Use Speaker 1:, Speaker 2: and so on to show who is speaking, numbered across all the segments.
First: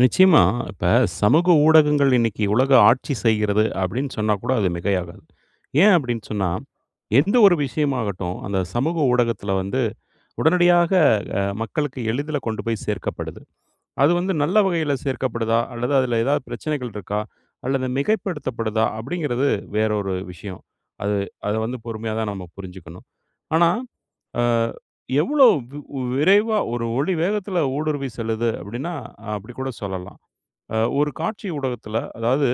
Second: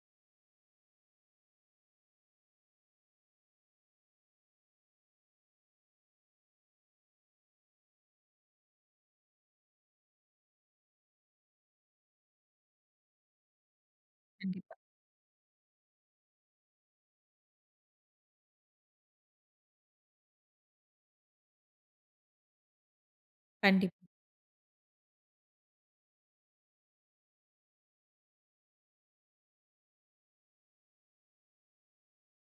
Speaker 1: நிச்சயமா, இப்ப சமூக ஊடகங்கள் இன்னைக்கு உலக ஆட்சி செய்கிறது அப்படின்னு சொன்னா கூட, அது மிகையாகாது. ஏன் அப்படின்னு சொன்னா, எந்த ஒரு விஷயமாகட்டும் அந்த சமூக ஊடகத்துல வந்து உடனடியாக மக்களுக்கு எளிதில் கொண்டு போய் சேர்க்கப்படுது. அது வந்து நல்ல
Speaker 2: கண்டிப்பா.
Speaker 1: வகையில சேர்க்கப்படுதா, அல்லது அதில ஏதாவது பிரச்சனைகள் இருக்கா, அல்லது மிகைப்படுத்தப்படுதா அப்படிங்கிறது வேற ஒரு விஷயம். அது அதை வந்து பொறுமையா தான் நம்ம புரிஞ்சிக்கணும். ஆனா,
Speaker 2: கண்டிப்
Speaker 1: ஆ எவ்வளோ விரைவா ஒரு ஒளி வேகத்துல ஊடுருவி செல்லுது அப்படின்னா அப்படி கூட சொல்லலாம். ஒரு காட்சி ஊடகத்துல அதாவது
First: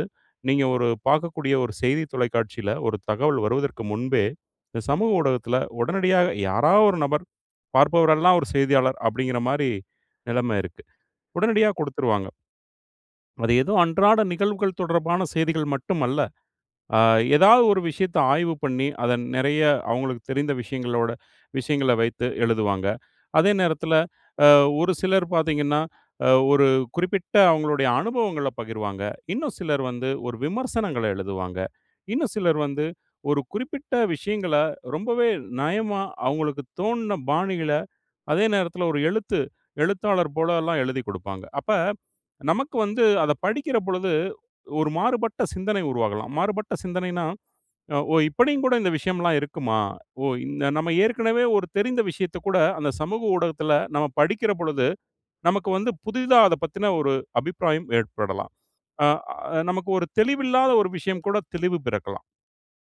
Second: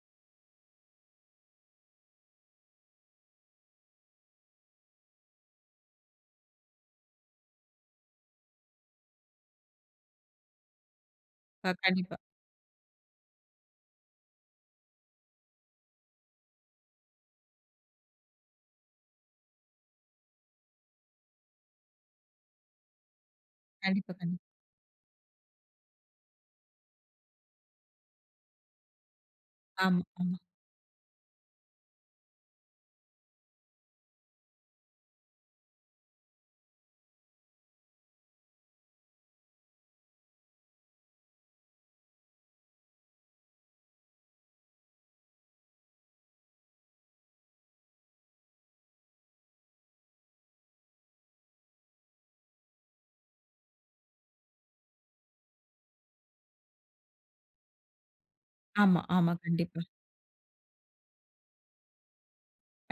Speaker 1: நீங்க ஒரு பார்க்கக்கூடிய ஒரு செய்தி தொலைக்காட்சியில ஒரு தகவல் வருவதற்கு முன்பே, இந்த சமூக ஊடகத்தில உடனடியாக யாராவது ஒரு நபர், பார்ப்பவரெல்லாம் ஒரு செய்தியாளர் அப்படிங்கிற மாரி நிலைமை இருக்கு. உடனடியா
Speaker 2: அ கண்டிப்பா.
Speaker 1: குடுத்துருவாங்க. அது ஏதோ அன்றாட நிகழ்வுகள் தொடர்பான செய்திகள் மட்டுமல்ல. அ ஏதாவது ஒரு விஷயத்தை ஆய்வு பண்ணி, அதை நிறைய அவங்களுக்கு தெரிந்த விஷயங்களோட விஷயங்கள வைத்து எழுதுவாங்க. அதே நேரத்தில,
Speaker 2: கண்டிப்பா கண்டிப்பா.
Speaker 1: ஒரு சிலர் பார்த்தீங்கணா, ஒரு குறிப்பிட்ட அவங்களுடைய அனுபவங்களை பகிர்வாங்க. இன்னும் சிலர்
Speaker 2: ஆமா.
Speaker 1: வந்து ஒரு
Speaker 2: ஆமா.
Speaker 1: விமர்சனங்களை எழுதுவாங்க. இன்னும் சிலர் வந்து ஒரு குறிப்பிட்ட விஷயங்கள ரொம்பவே நயமா அவங்களுக்குத் தோணுன பாணிள, அதே நேரத்தில ஒரு எழுத்து எழுத்தாளர் போல எல்லாம் எழுதிக் குடுப்பாங்க. அப்ப நமக்கு வந்து அதை படிக்கிற பொழுது, ஒரு மாறுபட்ட சிந்தனை உருவாகலாம். மாறுபட்ட சிந்தனைனா, ஓ! இப்படியும் கூட இந்த விஷயம் எல்லாம் இருக்குமா? ஓ நாம் ஏற்கனவே ஒரு தெரிந்த விஷயத்தைக் கூட, அந்த சமூக ஊடகத்தில நாம் படிக்கிற பொழுது நமக்கு வந்து புதிதா அதைப் பற்றிய ஒரு அபிப்பிராயம் ஏற்படலாம்.
Speaker 2: ஆமா
Speaker 1: அ
Speaker 2: ஆமா கண்டிப்பா.
Speaker 1: நமக்கு ஒரு தெளிவில்லாத ஒரு விஷயம் கூட தெளிவு பிறக்கலாம்.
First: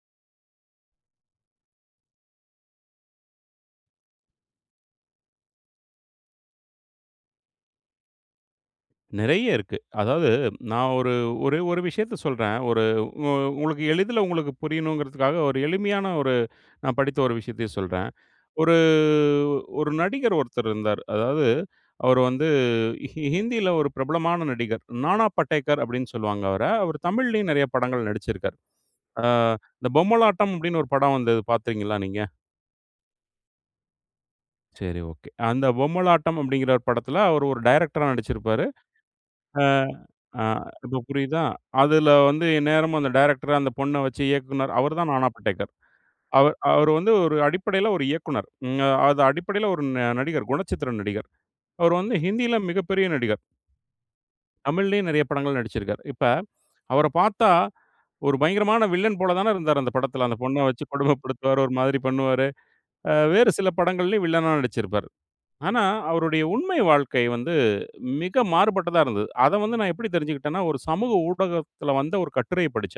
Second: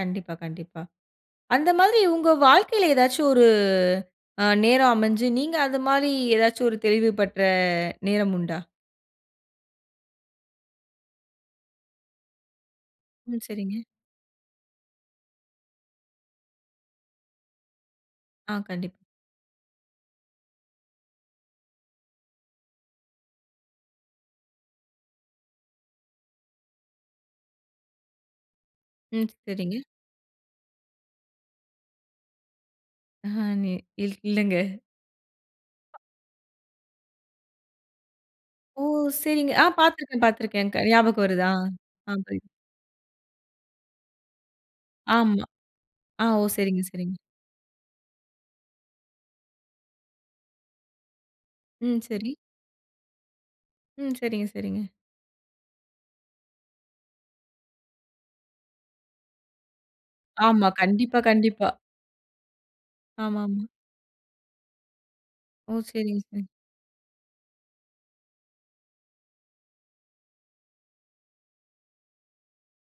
Speaker 2: கண்டிப்பா கண்டிப்பா. அந்த மாதிரி உங்க வாழ்க்கையில ஏதாச்சும் ஒரு நேரம் அமைஞ்சு, நீங்க அந்த மாதிரி ஏதாச்சும் ஒரு தெளிவு பெற்ற நேரம் உண்டா?
Speaker 1: நிறைய இருக்கு. அதாவது நான் ஒரு ஒரெ ஒரு விஷயத்தை சொல்றேன். ஒரு உ
Speaker 2: ம் சரிங்க.
Speaker 1: உங்களுக்கு எளிதில உங்களுக்கு புரியணும்ங்கிறதுக்காக, ஒரு எளிமையான ஒரு நான் படித்த ஒரு விஷயத்தையும் சொல்றேன்.
Speaker 2: ஆ
Speaker 1: ஒரு
Speaker 2: கண்டிப்
Speaker 1: ஒரு நடிகர் ஒருத்தர் இருந்தார். அதாவது அவரு வந்து ஹிந்தில ஒரு பிரபலமான நடிகர். "நானா படேகர்" அப்படின்னு சொல்லுவாங்க அவரை. அவர் தமிழ்லயும் நிறைய படங்கள் நடிச்சி ருக்கார். அ
Speaker 2: ம் சரிங்க.
Speaker 1: இந்த "பொம்மலாட்டம்" அப்படின்னு ஒரு படம் வந்தது பார்த்தீங்களா நீங்க?
Speaker 2: [unintelligible] இல் இல்லைங்க.
Speaker 1: சரி ஒகே. அந்த பொம்மலாட்டம் அப்படின்கிற படத்தில, அவரு ஒரு டைரக்டரா நடிச்சிருப்பாரு.
Speaker 2: ஓ சரிங்க.
Speaker 1: அ
Speaker 2: ஆ பார்த்துருக்கேன்
Speaker 1: ஆ
Speaker 2: பார்த்துருக்கேன். க
Speaker 1: இப்போ
Speaker 2: ஞாபகம்
Speaker 1: புரியுதா?
Speaker 2: வருதா?
Speaker 1: அதுல வந்து
Speaker 2: [unintelligible]
Speaker 1: எந்நேரமும் அந்த டைரக்டர் அந்த பொண்ணை வைச்சு இயக்குனர். அவர் தான் "நானா
Speaker 2: ஆமா.
Speaker 1: படேகர்."
Speaker 2: ஆ ஓ
Speaker 1: அவர்
Speaker 2: சரிங்க
Speaker 1: அவர் வந்து
Speaker 2: சரிங்க.
Speaker 1: ஒரு அடிப்படையில ஒரு இயக்குனர். அது அடிப்படையில ஒரு நடிகர், குணச்சித்திர நடிகர். அவர்
Speaker 2: ம்
Speaker 1: வந்து
Speaker 2: சரி.
Speaker 1: ஹிந்தியில மிகப்பெரிய நடிகர்.
Speaker 2: ம் சரிங்க சரிங்க.
Speaker 1: தமிழ்லயும் நிறைய படங்கள் நடிசச்சிருக்கார். இப்ப அவரைப் பார்த்தா, ஒரு பயங்கரமான வில்லன் போல தானே இருந்தார் அந்த படத்தில. அந்த பொண்ணை
Speaker 2: ஆமா,
Speaker 1: வைச்சு
Speaker 2: கண்டிப்பா
Speaker 1: கொடுமைப்படுத்துவார்.
Speaker 2: கண்டிப்பா.
Speaker 1: ஒரு மாதிரி பண்ணுவார். வேறு
Speaker 2: ஆமாமா.
Speaker 1: சில படங்களிலும் வில்லனாக நடிச்சிருப்பார்.
Speaker 2: ஓ!
Speaker 1: ஆனா
Speaker 2: சரிங்க
Speaker 1: அவருடைய
Speaker 2: சரி.
Speaker 1: உண்மை வாழ்க்கை வந்து மிக மாறுபட்டதா இருந்தது. அத வந்து நான் எப்படி தெரிஞ்சுகிட்டேனா, ஒரு சமூக ஊடகத்தில வந்த ஒரு கட்டுரையைப் படிச்சேன்.